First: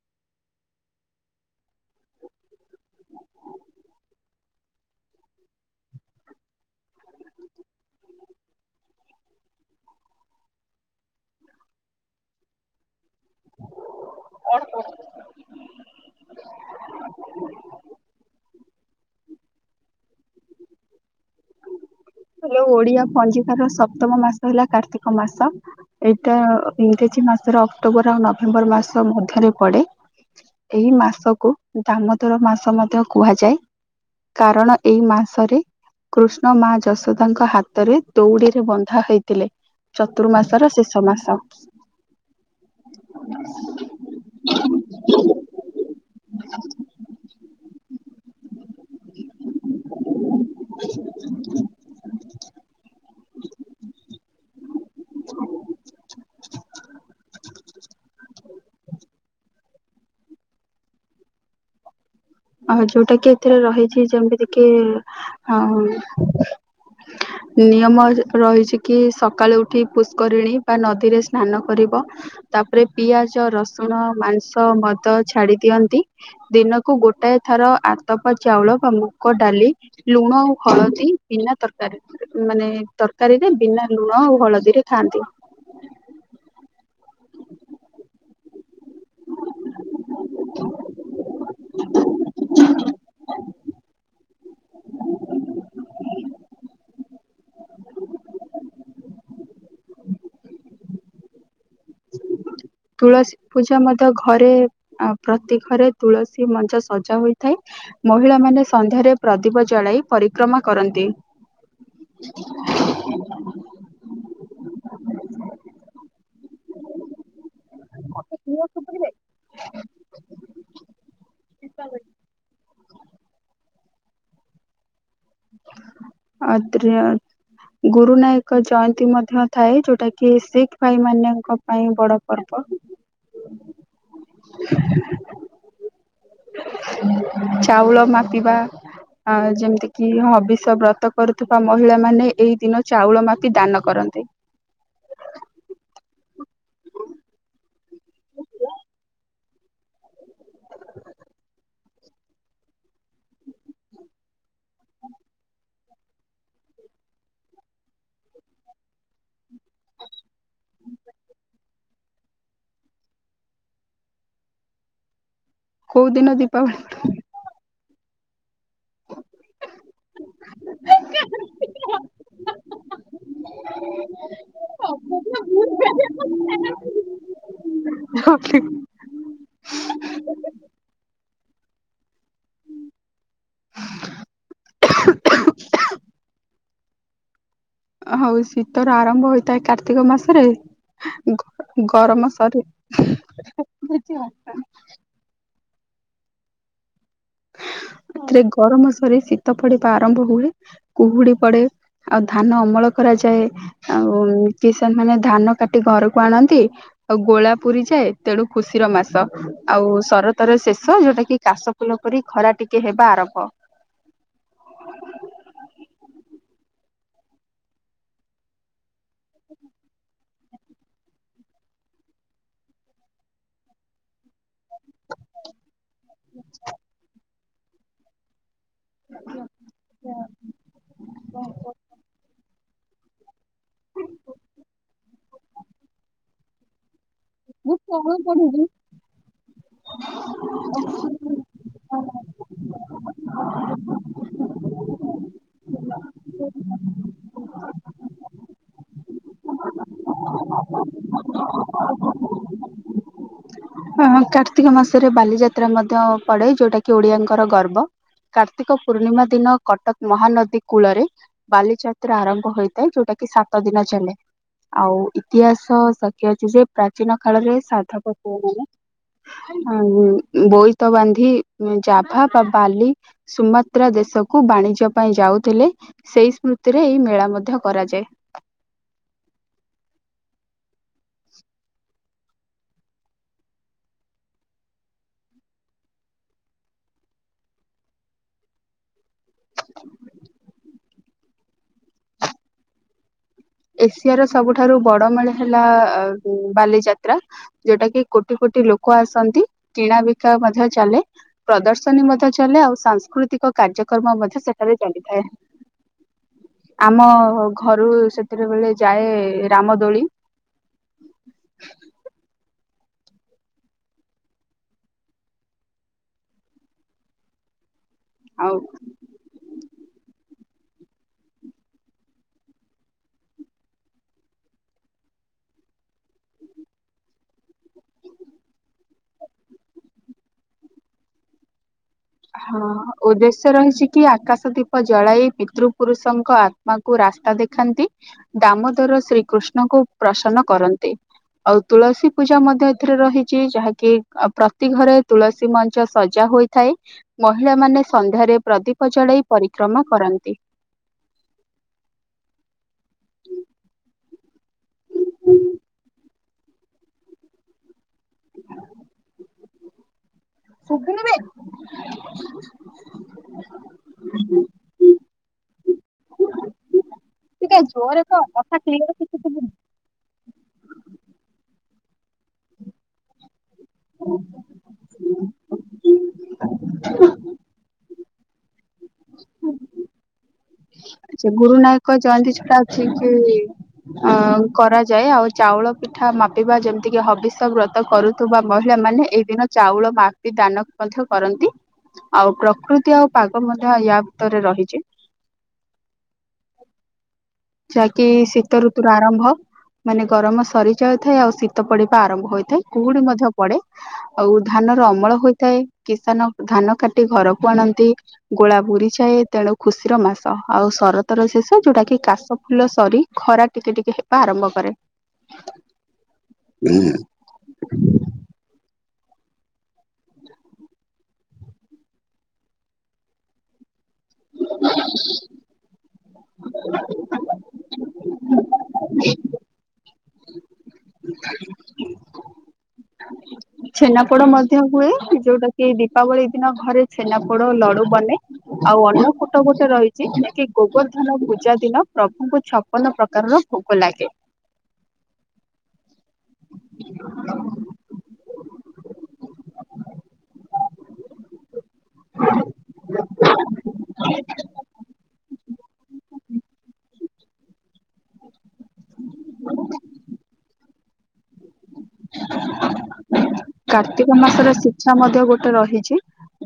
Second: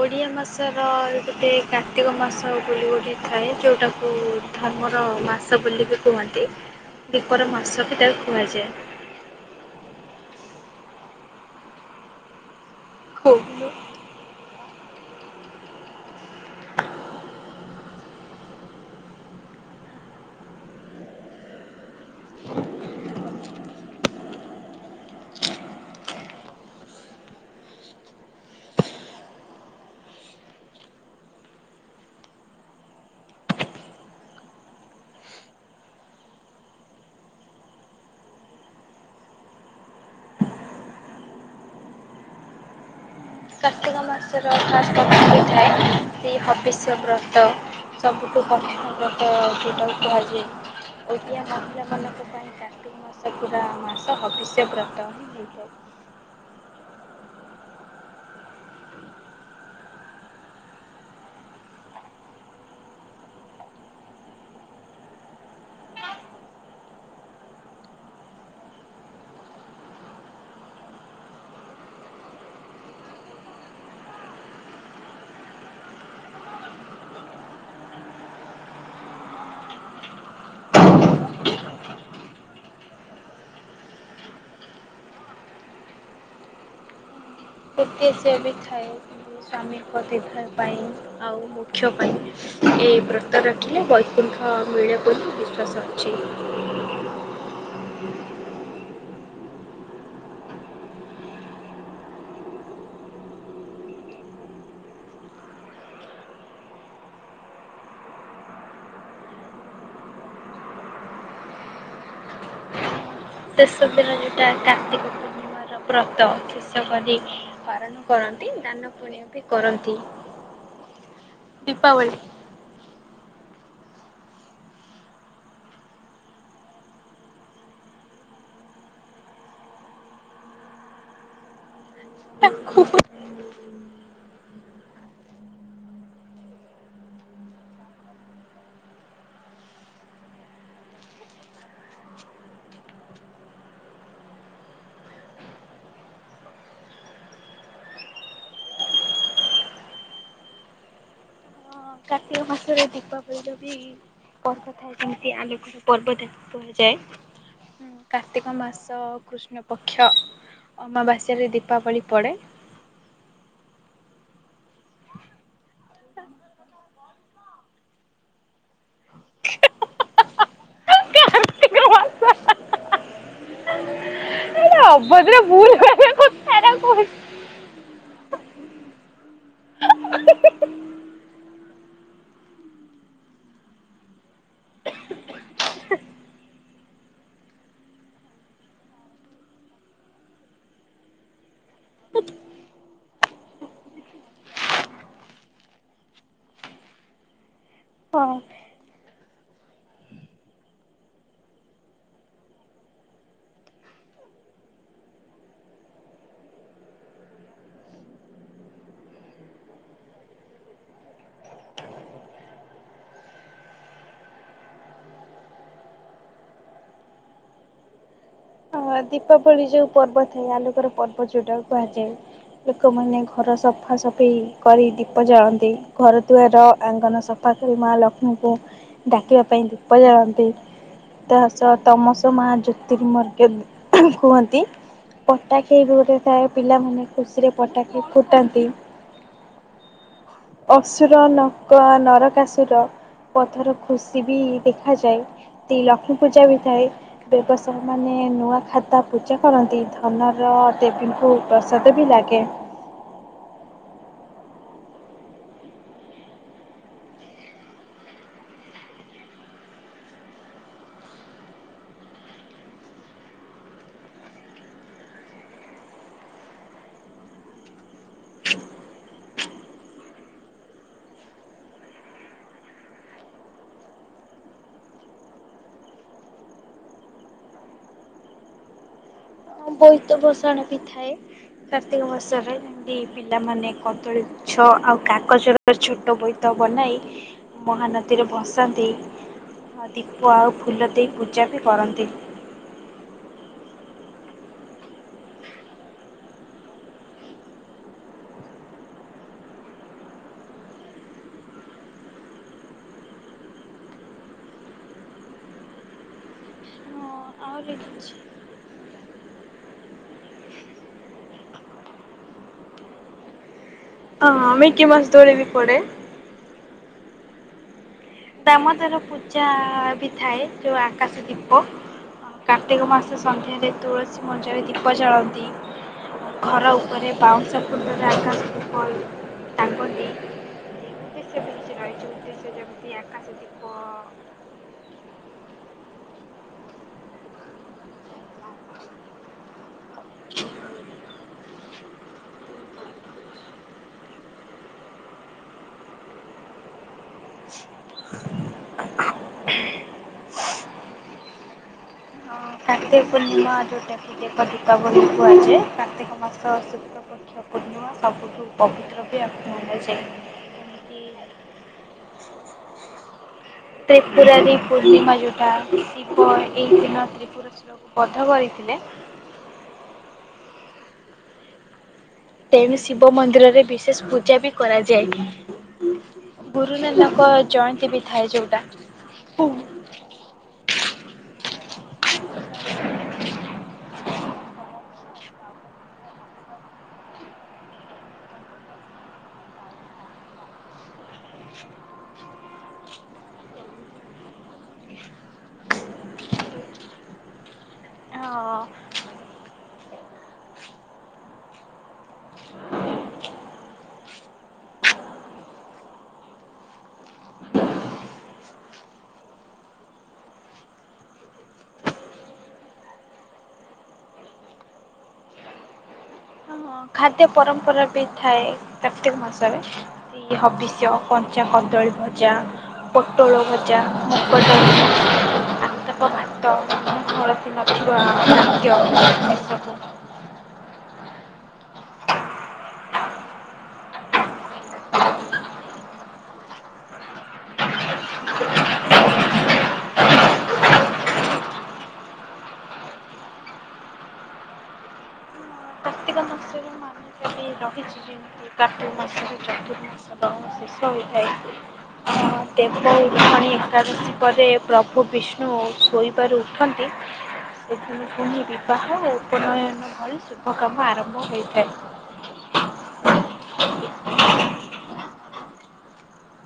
ଓଡ଼ିଆ ମାସର ଗୋଟେ କାର୍ତ୍ତିକ ମାସ ବୋଲି ଗୋଟିଏ ଥାଏ ଯୋଉଟାକୁ ଧର୍ମର ମାସ ବୋଲି ବି କୁହନ୍ତି ଦିପର ମାସ ବି ତାକୁ କୁହାଯାଏ। [unintelligible] [unintelligible] [unintelligible] ଓଡିଆ ପଞ୍ଜିକାର ସପ୍ତମ ମାସ ହେଲା କାର୍ତ୍ତିକ ମାସ। ଏଇଟା ଇଂରାଜୀ ମାସର ଅକ୍ଟୋବର ଆଉ ନଭେମ୍ବର ମାସ ମଧ୍ୟରେ ପଡେ। ଏହି ମାସକୁ ଦାମୋଦର ମାସ ମଧ୍ୟ କୁହାଯାଏ। କାରଣ ଏଇ ମାସରେ କୃଷ୍ଣ ମା ଜ ଯଶୋଦାଙ୍କ ହାତରେ ଦଉଡିରେ ବନ୍ଧା ହୋଇଥିଲେ। ଚତୁର୍ମାସର ଶେଷ ମାସ। କାର୍ତ୍ତିକ ମାସର ଖାସ୍ ପ୍ରଭ ଥାଏ ସେଇ ହବିଷ୍ୟ ବ୍ରତ। ସବୁଠୁ [unintelligible] ବ୍ରତ ସେଟାକୁ କୁହଯାଏ। ଓଡ଼ିଆ ମହିଳା ମାନଙ୍କ ପାଇଁ କାର୍ତ୍ତିକ ଶକୁୁରା ମାସ ଭବିଷ୍ୟବ୍ରତ ବି ହୋଇଥାଏ। ଅ ହ ଯୋଉଟା କି ଏଥିରେ ରହିଚି ଯେମିତି କି ହଁ ନିୟମ ରହିଚି କି ସକାଳୁ ଉଠି ପୁଷ୍କରିଣୀ ବା ନଦୀରେ ସ୍ନାନ କରିବ। ତାପରେ ପିଆଜ ରସୁଣ ମାଂସ ମଦ ଛାଡି ଦିଅନ୍ତି ଦିନକୁ ଗୋ ଟାଏ ଥର ଆତ ବା ଚାଉଳ ବା ମୁଗ ଡାଲି ଲୁଣ ଆଉ ହଳଦୀ ବିନା ତରକାରୀ ମାନେ ତରକାରୀରେ ବିନା ଲୁଣ ଆଉ ହଳଦୀରେ ଖାଆନ୍ତି। ଏତେସେ ବି ଥାଏ ସ୍ଵାମୀଙ୍କ ଦୀର୍ଘାୟୁ ପାଇଁ ଆଉ ମୋକ୍ଷ ପାଇଁ। ଏ ବ୍ରତ ରଖିଲେ ବୈକୁଣ୍ଠ ମିଳେ ବୋଲି ବିଶ୍ୱାସ ଅଛି। ତୁଳସୀ ପୂଜା ମଧ୍ୟ ଘରେ ଆଁ ପ୍ରତି ଘରେ ତୁଳସୀ ମଞ୍ଚ ସଜା ହୋଇଥାଏ। ମହିଳାମାନେ ସନ୍ଧ୍ୟାରେ ପ୍ରଦୀପ ଜଳାଇ ପରିକ୍ରମା କରନ୍ତି। [inaudible] ଶେଷ ଦିନ ଯୋଉଟା କାର୍ତ୍ତିକ ପୂର୍ଣ୍ଣିମାର ବ୍ରତ ଶେଷ କରି ପାଳନ କରନ୍ତି ଦାନ ପୁଣ୍ୟ ବି କରନ୍ତି। [unintelligible] ଗୁରୁ ନାୟକ ଜୟନ୍ତୀ ମଧ୍ୟ ଥାଏ ଯୋଉଟା କି ଶିଖ ଭାଇ ମାନଙ୍କ ପାଇଁ ବଡ ପର୍ବ। ତାକୁ ହଁ ଚାଉଳ ମାପିବା ଆ ଯେମିତି କି କି ହବିଷ ବ୍ରତ କରୁଥିବା ମହିଳା ମାନେ ଏଇ ଦିନ ଚାଉଳ ମାପି ଦାନ କରନ୍ତି। [unintelligible] କାର୍ତ୍ତିକ ମାସ ରେ ଦୀପାବଳି ଯଦି ପର୍ବ ଥାଏ ଯେମିତି ଆଲୋକର ପର୍ବ ତାକୁ କୁହାଯାଏ। କାର୍ତ୍ତିକ ମାସ କୃଷ୍ଣ ପକ୍ଷ ଅମାବାସ୍ୟାରେ ଦୀପାବଳି ପଡ଼େ। କୋଉ ଦିନ ଦୀପାବଳି? [unintelligible] [unintelligible] ଏଟା ଅଭଦ୍ର ଭୁଲ ଭଳିଆ କଥାରା କହୁଚୁ। [unintelligible] [unintelligible] ହଉ ଶୀତର ଆରମ୍ଭ ହୋଇଥାଏ କାର୍ତ୍ତିକ ମାସରେ। ଗ ଗରମ ସ [inaudible] ହଁ ଏଥିରେ ଗରମ ସରି ଶୀତ ପଡିବା ଆରମ୍ଭ ହୁଏ କୁହୁଡି ପଡେ। ଆଉ ଧାନ ଅମଳ କରାଯାଏ ଆଉ କିଷାନ ମାନେ ଧାନ କାଟି ଘରକୁ ଆଣନ୍ତି। ଆଉ ଗୋଳା ପୁରୀ ଯାଏ ତେଣୁ ଖୁସିର ମାସ। ଆଉ ସରତର ଶେଷ ଯୋଉଟା କି କାଶ ଫୁଲ ପରି ଖରା ଟିକେ ହେବା ଆରମ୍ଭ। ହଁ ଦୀପାବଳି ଯୋଉ ପର୍ବ ଥାଏ ଆଲୋକର ପର୍ବ। ପର୍ବ ଯୋଉଟାକୁ କୁହାଯାଏ ଲୋକମାନେ ଘର ସଫାସଫେଇ କରି ଦୀପ ଜାଳନ୍ତି। ଘରଦୁଆର ଆଙ୍ଗନ ସଫା କରି ମା ଲକ୍ଷ୍ମୀଙ୍କୁ ଡାକିବା ପାଇଁ ଦୀପ ଜାଳନ୍ତି ତା ସହ ତମସ ମା ଜ୍ୟୋତିମର୍ଗ କୁହନ୍ତି ପଟା ଖେଳ ବି ଗୋଟେ ଥାଏ ପିଲାମାନେ ଖୁସିରେ ପଟାକି ଫୁଟାନ୍ତି। ହଁ ଅସୁର ନକ ନରକାସୁର ପଥର ଖୁସି ଖୁସି ବି ଦେଖାଯାଏ। ଲକ୍ଷ୍ମୀ ପୂଜା ବି ଥାଏ ବ୍ୟବସାୟ ମାନେ ନୂଆ ଖାଦ୍ୟ ତା ପୂଜା କରନ୍ତି ଧନର ଦେବୀଙ୍କୁ ପ୍ରସାଦ ବି ଲାଗେ। [inaudible] ହ କାର୍ତ୍ତିକ ମାସରେ ବାଲିଯାତ୍ରା ମଧ୍ୟ ପଡେ ଯୋଉଟା କି ଓଡିଆଙ୍କର ଗର୍ବ। କାର୍ତ୍ତିକ ପୂର୍ଣ୍ଣିମା ଦିନ କଟକ ମହାନଦୀ କୂଳରେ। ବାଲିଯାତ୍ରା ଆରମ୍ଭ ହୋଇଥାଏ ଯୋଉଟା କି ସାତ ଦିନ ଚାଲେ। ଆଉ ଇତିହାସ ସାଖି ଅଛି ଯେ ପ୍ରାଚୀନ କାଳରେ ସାଧବ ପୁଅ ମାନେ ଆଁନ୍ ବୋଇତ ବାନ୍ଧି ଜାଭା ବା ବାଲି ସୁମାତ୍ରା ଦେଶକୁ ବାଣିଜ୍ୟ ପାଇଁ ଯାଉଥିଲେ। ସେଇ ସ୍ମୃତିରେ ଏଇ ମେଳା ମଧ୍ୟ କରାଯାଏ। ବୋଇତ ଭସାଣି ବିି ଥାଏ କାର୍ତ୍ତିକ ମାସରେ। ନ୍ତି ପିଲାମାନେ କଦଳୀ ଗୁଛ ଆଉ କାଗଜର ଛୋଟ ବୋଇତ ବନାଇ ମହାନଦୀରେ ଭସାନ୍ତି। ଆଉ ଦୀପ ଆଉ ଫୁଲ ଦେଇ ପୂଜା ବି କରନ୍ତି। ଏସିଆର ସବୁଠାରୁ ବଡ ମେଳା ହେଲା ବାଲିଯାତ୍ରା। ଯୋଉଟା କି କୋଟି କୋଟି ଲୋକ ଆସନ୍ତି କିଣା ବିକା ମଧ୍ୟ ଚାଲେ। ପ୍ରଦର୍ଶନୀ ମଧ୍ୟ ଚାଲେ ଆଉ ସାଂସ୍କୃତିକ କାର୍ଯ୍ୟକ୍ରମ ମଧ୍ୟ ସେଠାରେ ଚାଲିଥାଏ। ହଁ, ଆମ ଆହୁରି ଘରୁ କିଛି ସେତବେଳେ ଯାଏ ରାମ ଦୋଳି। ହଁ ମିକି ମାଉସ ଦୋଳି ବି ପଡେ। ଆଉ ଦାମୋଦର ପୂଜା ବି ଥାଏ ଯୋଉ ଆକାଶ ଦୀପ। କାର୍ତ୍ତିକ ମାସ ସନ୍ଧ୍ୟାରେ ତୁଳସୀ ମଞ୍ଚରେ ଦୀପ ଜାଳନ୍ତି। ଘର ଉପରେ ବାଉଁଶ ଖୁଣ୍ଟରେ ଆକାଶ ଦୀପ ଟାଙ୍ଗନ୍ତି। ଉଦ୍ଦେଶ୍ୟ ବି କିଛି ରହିଛି ଉଦ୍ଦେଶ୍ୟ ହଁ, ଯେମିତି ଆକାଶ ଉଦ୍ଦେଶ୍ୟ ଦୀପ ରହିଛି କି, ଆକାଶ ଦୀପ ଜଳାଇ ପିତୃ ପୁରୁଷଙ୍କ ଆତ୍ମାକୁ ରାସ୍ତା ଦେଖାନ୍ତି ଦାମୋଦର ଶ୍ରୀକୃଷ୍ଣଙ୍କୁ ପ୍ରସନ୍ନ କରନ୍ତି, ଆଉ ତୁଳସୀ ପୂଜା ମଧ୍ୟ ଏଥିରେ ରହିଛି, ଯାହାକି ପ୍ରତି ଘରେ ତୁଳସୀ ମଞ୍ଚ ସଜା ହୋଇଥାଏ। ମହିଳାମାନେ ସନ୍ଧ୍ୟାରେ ପ୍ରଦୀପ ଜଳେଇ ପରିକ୍ରମା କରନ୍ତି। କାର୍ତିକ ପୂର୍ଣ୍ଣିମା ଯଉଟାକି ଦେବ ଦୀପାବଳି କୁୁହାଯାଏ, କାର୍ତିକ ମାସ ଶୁକ୍ଲ [unintelligible] ସବୁଠୁ ପବିତ୍ର ବି ଆକୁ ମନାଯାଏ। ଏମିତି ଶୁବୁନିବେ। ତ୍ରିପୁରାରୀ ପୂର୍ଣ୍ଣିମା ଯୋଉଟା, ଶିବ ଏଇ ଦିନ ତ୍ରିପୁରା ଟିକେ [unintelligible] ଜୋରରେ କହ ବଧ କଥା କରିଥିଲେ। କ୍ଲିୟର କିଛି ଶୁଭୁନି। ତେଣୁ, ଶିବ ମନ୍ଦିରରେ ବିଶେଷ୍ ପୂଜା ବି କରାଯାଏ। ଗୁରୁନାନକ ଜଏନ୍ତୀ ବି ଥାଏ ଯୋଉଟା। ଆଛା, ଗୁରୁ ନାୟକ ଜଏନ୍ତୀ ଛଡା ଅଛି କି ଅଁ, କରାଯାଏ। ଆଉ ଚାଉଳ ପିଠା ମାପିବା ଯେମତିକି ହବିଷ୍ୟ ବ୍ରତ କରୁ ତୁବା ମହିଳା ମାନେ, ଏଇ ଦିନ ଚାଉଳ ମାପି ଦାନ ମଧ୍ୟ କରନ୍ତି। ଆଉ ପ୍ରକୃତି ଆଉ ପାଗ ମନ୍ୟ ୟା ଭିତରେ ରହିଚି। ଯାକି ହଁ ଶୀତ ଋତୁର ଆରମ୍ଭ। ମାନେ ଗରମ ସରିଯାଉଥାଏ, ଆଉ ଶୀତ ପଡିବା ଆରମ୍ଭ ହୋଇଥାଏ, କୁହୁଡି ମଧ୍ୟ ପଡେ। ଆଉ ଧାନ ର ଅମଳ ହୋଇଥାଏ, କିଷାନ ଧାନ କାଟି ଘରକୁ ଆଣନ୍ତି। ଗୋଳା ଭୁରିଯାଏ। ତେଣୁ, ଖୁସିର ମାସ, ଆଉ ଶରତର ଶେଷ, ଯୋଉଟା କି କାଶ୍ ପପୁଲ ସରି, ଖରା ଟିକେ ଟିକେ ହେବା ଆରମ୍ଭ କରେ। ଖାଦ୍ୟ ପରମ୍ପରା ବି ଥାଏ, କାର୍ତିକ ମାସରେ। ଯେମିତି ହବିଷ୍ୟ, କଞ୍ଚା କଦଳୀ ଭଜା, ପୋଟ୍ ଟୋଳୋ ଭଜା, ମୁଗଡାଲି, ଆତାପ ଭାତ, ହଳଦ୍ ନଥିବା ଖାଦ୍ୟ ମିଶକୁ [unintelligible] ଛେନାପୋଡୋ ମଧ୍ୟ ହୁଏ, ଯୋଉଟା କି ଦୀପାବଳି ଦିନ ଘରେ ଛେନାପୋଡୋ ଲଡୁ ବନେ। ଆଉ ଅନ୍ନପୂଟ ଗୋଟେ ରହିଚି, ନେକିି ଗୋବର୍ଦ୍ଧନ ପୂଜା ଦିନ, ପ୍ରଭୁଙ୍କୁ ଛପନ ପ୍ରକାରର ଭୋଗ ଲାଗେ। କାର୍ତିକ ମାସ [unintelligible] ରହିଚି, ଯିମ୍ ତି କାର୍ତିକ୍ ମାସରୁ ଚତୁର୍ ମାସର ଶେଷ ହୋଇଥାଏ। ହଁ, ଦେବ ଉଠଣି ଏକାଦଶୀ ପରେ ପ୍ରଭୁ ବିଷ୍ ବିଷ୍ଣୁ ଶୋଇବାରୁ ଉଠନ୍ତି, ସେଦିନୁ ପୁଣି ବିପ୍ ବିବାହ, ଉପନୟନ ଭଳି ଶୁଭ କାମ ଆରମ୍ଭ ହୋଇଥାଏ। କାର୍ତ୍ତିକ ମାସର ଶିକ୍ଷା ମଧ୍ୟ ଗୋଟେ ରହିଚି।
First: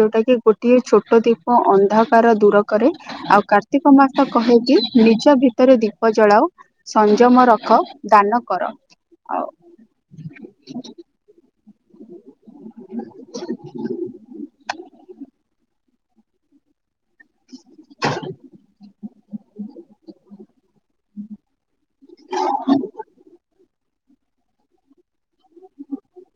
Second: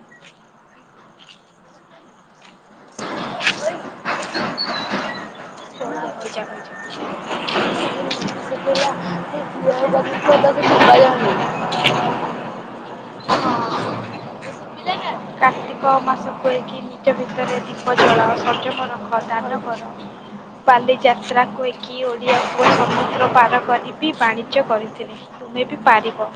ଯୋଉଟା କି ଗୋଟିଏ ଛୋଟ ଦ୍ୱୀପ ଅନ୍ଧାକାର ଦୂର କରେ। ଆଉ କାର୍ତ୍ତିକ ମାସ କହେକି, ନିଜ ଭିତରେ ଦୀପ ଜଳାଅ। ସଂଯମ ରଖ, ଦାନ କର। ଆଉ [unintelligible] କାର୍ତ୍ତିକ ମାସ କୁଏକି ନିଜ ଭିତରେ ଦୀପ ଜଳାଅ, ସଂଯମ ରଖ, ଦାନ କର। ବାଲି ଯାତ୍ରାକୁ କୁଏକି ଓଡିଆ ପୁଅ ସମୁଦ୍ର ପାର କରି। ବି ବାଣିଜ୍ୟ କରିଥିଲେ ତୁମେ ବି ପାରିବ।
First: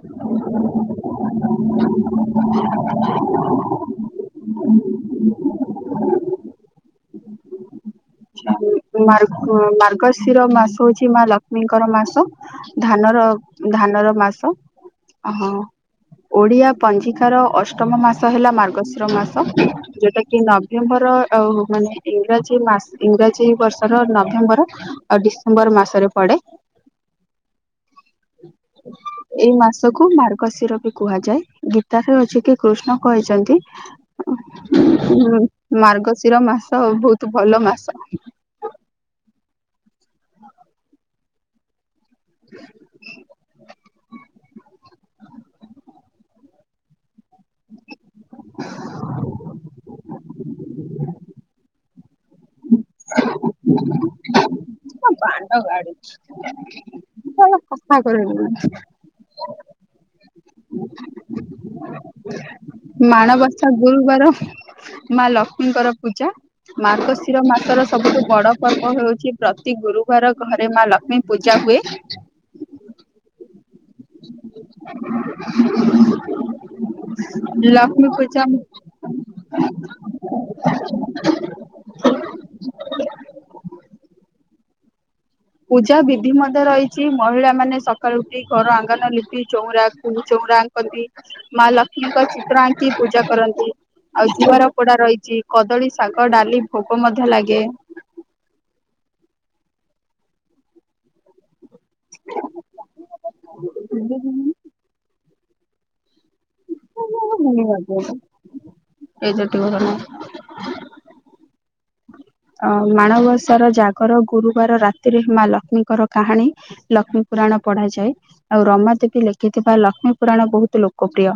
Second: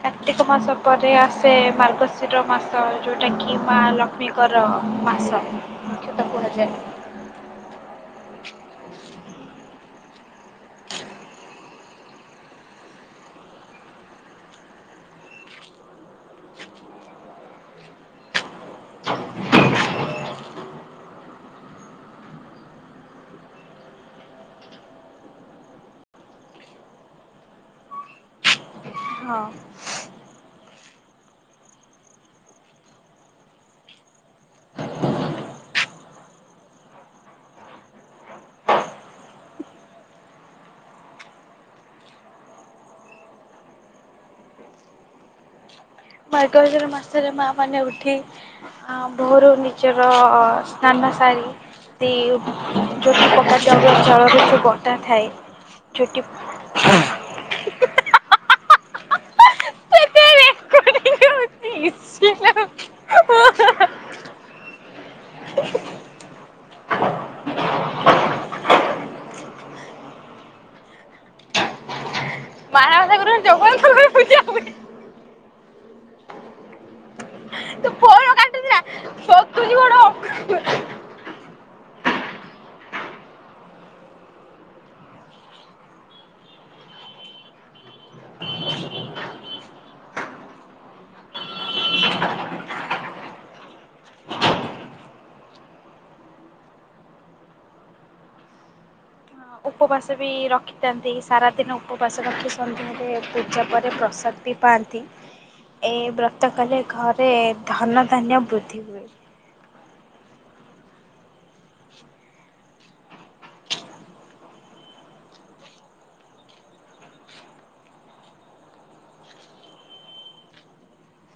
କାର୍ତ୍ତିକ ମାସ ପରେ ଆସେ ମାର୍ଗଶିର ମାସ ଯୋଉଟା କିି ମା ଲ କ୍ଷ୍ମୀ ଙ୍କର ମାସ ମୁଖ୍ୟତଃ କୁହାଯାଏ। ଆଛା ମାର୍ଗ ମାର୍ଗଶିର ମାସ ହୋଉଚି ମା ଲକ୍ଷ୍ମୀଙ୍କର ମାସ। ଧାନର ଧାନର ମାସ ହଁ। ଓଡ଼ିଆ ପଞ୍ଜିକାର ଅଷ୍ଟମ ମାସ ହେଲା ମାର୍ଗଶିର ମାସ। ଯୋଉଟା କି ନଭେମ୍ବର ଆଉ ମାନେ ଇଂରାଜୀ ମାସ୍। ଇଂରାଜୀ ବର୍ଷର ନଭେମ୍ବର ଆଉ ଡିସେମ୍ବର୍ ମାସରେ ପଡେ। ହଁ [inaudible] ଏଇ ମାସକୁ ମାର୍ଗଶିର ବି କୁହାଯାଏ ଗୀତାସେ ଅଛି କି କୃଷ୍ଣ କହିଛନ୍ତି। ମାର୍ଗଶିର ମାସ ବହୁତୁ ଭଲ ମାସ। ମାର୍ଗଶୀର ମାସରେ ମା ମାନେ ଉଠି ଆଁ ଭୋରୁ ନିଜର। ର ସ୍ନାନ ସାରି ତି ଝୋଟି ପକା ଚାଉଳ ଜଳରେ ଯୋଉ ବଟା ଥାଏ ଝୋଟି। ମୁଁ ତ ଏଇରା ସଫା କରେନି। ମାଣବସା ଗୁରୁବାର। ମା ଲକ୍ଷ୍ମୀଙ୍କର ପୂଜା। ମାର୍ଗଶିର ମାସର ସବୁଠୁ ବଡ ପର୍ବ ହେଉଚି ପ୍ରତି ଗୁରୁବାର ଘରେ ମା ଲକ୍ଷ୍ମୀ। ପୂଜା ହୁଏ। [unintelligible] ପୁରା ଜଗତ୍ ସାରା ପୂଜା ହୁଏ। [inaudible] ତୁ ଲକ୍ଷ୍ମୀ ଫୋନ ପୂଜା। କାଟିଦେଲା ସତୁଛି ବଡ [inaudible] ପୂଜା ବିଧି ମଧ୍ୟ ରହିଛି ମହିଳା ମାନେ ସକାଳୁ ଉଠି ଘର ଆଙ୍ଗନ ଲିପି ଚଉରାକୁ ଚଉରା କନ୍ତି ମା ଲକ୍ଷ୍ମୀଙ୍କ ଚିତ୍ର ଆଙ୍କି ପୂଜା କରନ୍ତି। ଆଉ ଘିଅର ପୋଡା ରହିଚି କଦଳୀ ଶାଗ ଡାଲି ଭୋଗ ମଧ୍ୟ ଲାଗେ। ଉପବାସ ବି ରଖିଥାନ୍ତି ସାରାଦିନ ଉପବାସ ରଖି ସନ୍ଧ୍ୟାରେ ପୂଜା ପରେ ପ୍ରସାଦ ବି ପାଆନ୍ତି ଏ ବ୍ର ତ କଲେ ଘରେ ଧନ ଧାନ୍ୟ ବୃଦ୍ଧି ହୁଏ। ଏଇ ଝିଅଟି ଭଲ ନାଇଁ। ଆଉ ମାଣବସାର ଜାଗର ଗୁରୁବାର ରାତିରେ ମା ଲକ୍ଷ୍ମୀଙ୍କର କାହାଣୀ। ଲକ୍ଷ୍ମୀ ପୁରାଣ ପଢାଯାଏ ଆଉ ରମା ଦେବୀ ଲେଖିଥିବା ଲକ୍ଷ୍ମୀ ପୁରାଣ ବହୁତ୍ ଲୋକପ୍ରିୟ।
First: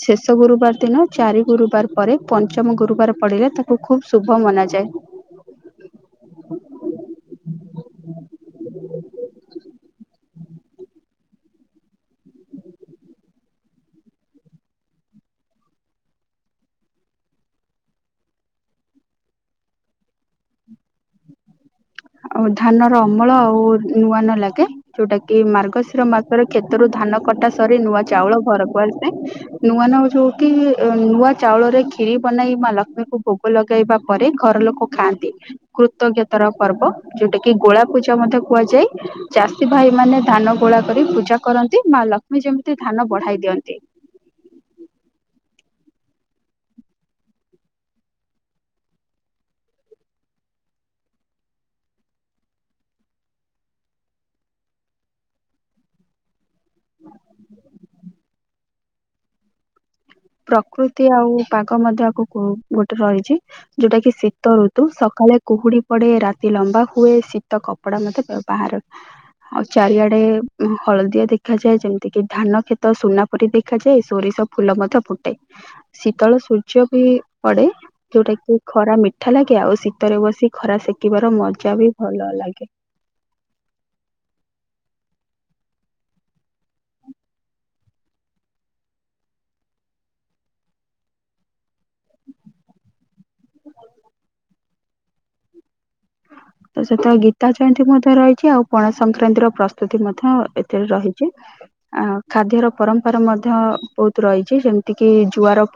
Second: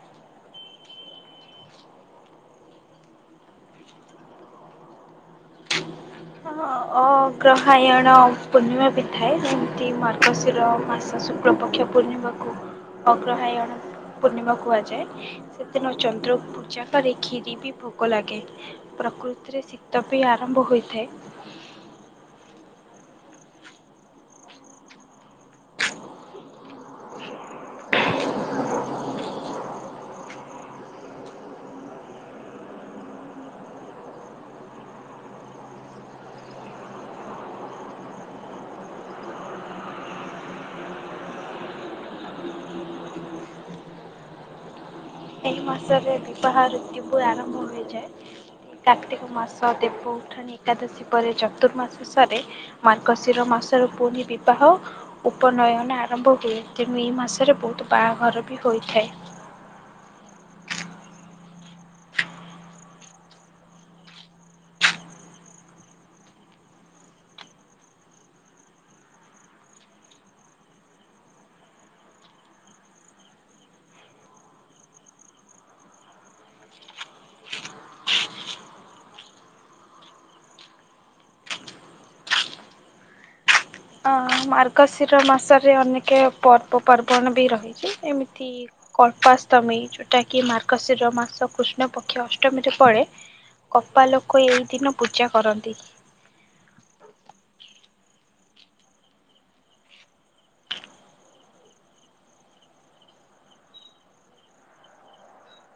ଶେଷ ଗୁରୁବାର ଦିନ ଚାରି ଗୁରୁବାର ପରେ ପଞ୍ଚମ ଗୁରୁବାର ପଡିଲେ ତାକୁ ଖୁବ୍ ଶୁଭ ମନାଯାଏ। [inaudible] ଅ ଗ୍ରହାୟଣ ପୂର୍ଣ୍ଣିମା ବି ଥାଏ ଯେମତି ମାର୍ଗଶିର ମାସ ଶୁକ୍ଳପକ୍ଷ। ପୂର୍ଣ୍ଣିମାକୁ ଅଗ୍ରହାୟାଣ। ପୂର୍ଣ୍ଣିମା କୁହାଯାଏ ସେଦିନ ଚନ୍ଦ୍ରକୁ ପୂଜା କରି କ୍ଷିରି ବି ଭୋଗ ଲାଗେ। ପ୍ରକୃତିରେ ଶୀତ ବି ଆରମ୍ଭ ହୋଇଥାଏ। ଆଉ ଧାନର ଅମଳ ଆଉ ନୂଆ ନୂଆ ଲାଗେ। ଯୋଉଟା କି ମାର୍ଗଶିର ମାସରେ କ୍ଷେତରୁ ଧାନ କଟା ସରି ନୂଆ ଚାଉଳ ଘରକୁ ଆସେ। ନୂଆ ନ ଯୋଉଠି ନୂଆ ଚାଉଳରେ ଖିରି ବନେଇ ମା ଲକ୍ଷ୍ମୀଙ୍କୁ ଭୋଗ ଲଗେଇବା ପରେ ଘର ଲୋକ। ଖାଆନ୍ତି କୃତଜ୍ଞତାର ପର୍ବ ଯୋଉଟା କି ଗୋଳା ପୂଜା ମଧ୍ୟ କୁହାଯାଏ। ଚାଷୀ ଭାଇ ମାନେ ଧାନ ଗୋଳା କରି ପୂଜା କରନ୍ତି ମା ଲକ୍ଷ୍ମୀ ଯେମିତି ଧାନ ବଢାଇ ଦିଅନ୍ତି। ଏହି ମାସରେ ବିବାହ ଋତୁପୁର ଆରମ୍ଭ ହୋଇଯାଏ। କାର୍ତ୍ତିକ ମାସ ଦେବ ଉଠ ପୁଣି ଏକାଦଶୀ ପରେ ଚତୁର୍ମାସ ସରେ, ମାର୍ଗଶିର ମାସର ପୁଣି ବିବାହ ଉପନୟନ ଆରମ୍ଭ ହୁଏ। ତେଣୁ ଏଇ ମାସରେ ବୋହୁତୁ ବାହାଘର ବି ହୋଇଥାଏ। ପ୍ରକୃତି ଆଉ ପାଗ ମଧ୍ୟ ଆକୁ ଗୋଟେ ରହିଛି। ଯୋଉଟା କି ଶୀତ ଋତୁ, ସକାଳେ କୁହୁଡି ପଡେ ରାତି ଲମ୍ବା ହୁଏ ଶୀତ କପ କପଡ଼ା ମଧ୍ଯ ବାହାର ଆଉ ଚାରିଆଡେ ହଳଦିଆ ଦେଖାଯାଏ ଯେମିତି କିି ଧାନ କ୍ଷେତ ସୁନା ପରି ଦେଖାଯାଏ। ସୋରିସ ଫୁଲ ମଧ୍ୟ ଫୁଟେ। ଶୀତଳ ସୂର୍ଯ୍ୟ ବି ପଡେ। ଯୋଉଟା କି ଖରା ମିଠା ଲାଗେ ଆଉ ଶୀତରେ ବସି ଖରା ସେକିବାର ମଜା ବି ଭଲ ଲାଗେ। ଅ ମାର୍ଗଶିର ମାସରେ ଅନେକ ପର୍ବପର୍ବଣ ବି ରହିଛି, ଏମିତି କଳ୍ପାଷ୍ଟମୀ ଯୋଉଟା କି ମାର୍ଗଶିର ମାସ କୃଷ୍ଣ ପକ୍ଷ ଅଷ୍ଟମୀରେ ପଡେ। କପା ଲୋକ ଏଇ ଦିନ ପୂଜା କରନ୍ତି। ତ ସେତ ଗୀତା ଜୟନ୍ତୀ ମଧ୍ୟ ରହିଛି ଆଉ ପଣା ସଂକ୍ରାନ୍ତି ର ପ୍ରସ୍ତୁତି ମଧ୍ୟ ଏଥିରେ ରହିଛି। ଅ ଖାଦ୍ୟର ପରମ୍ପରା ମଧ୍ୟ ବହୁତ ରହିଛି ଯେମିତି କି ଜୁଆର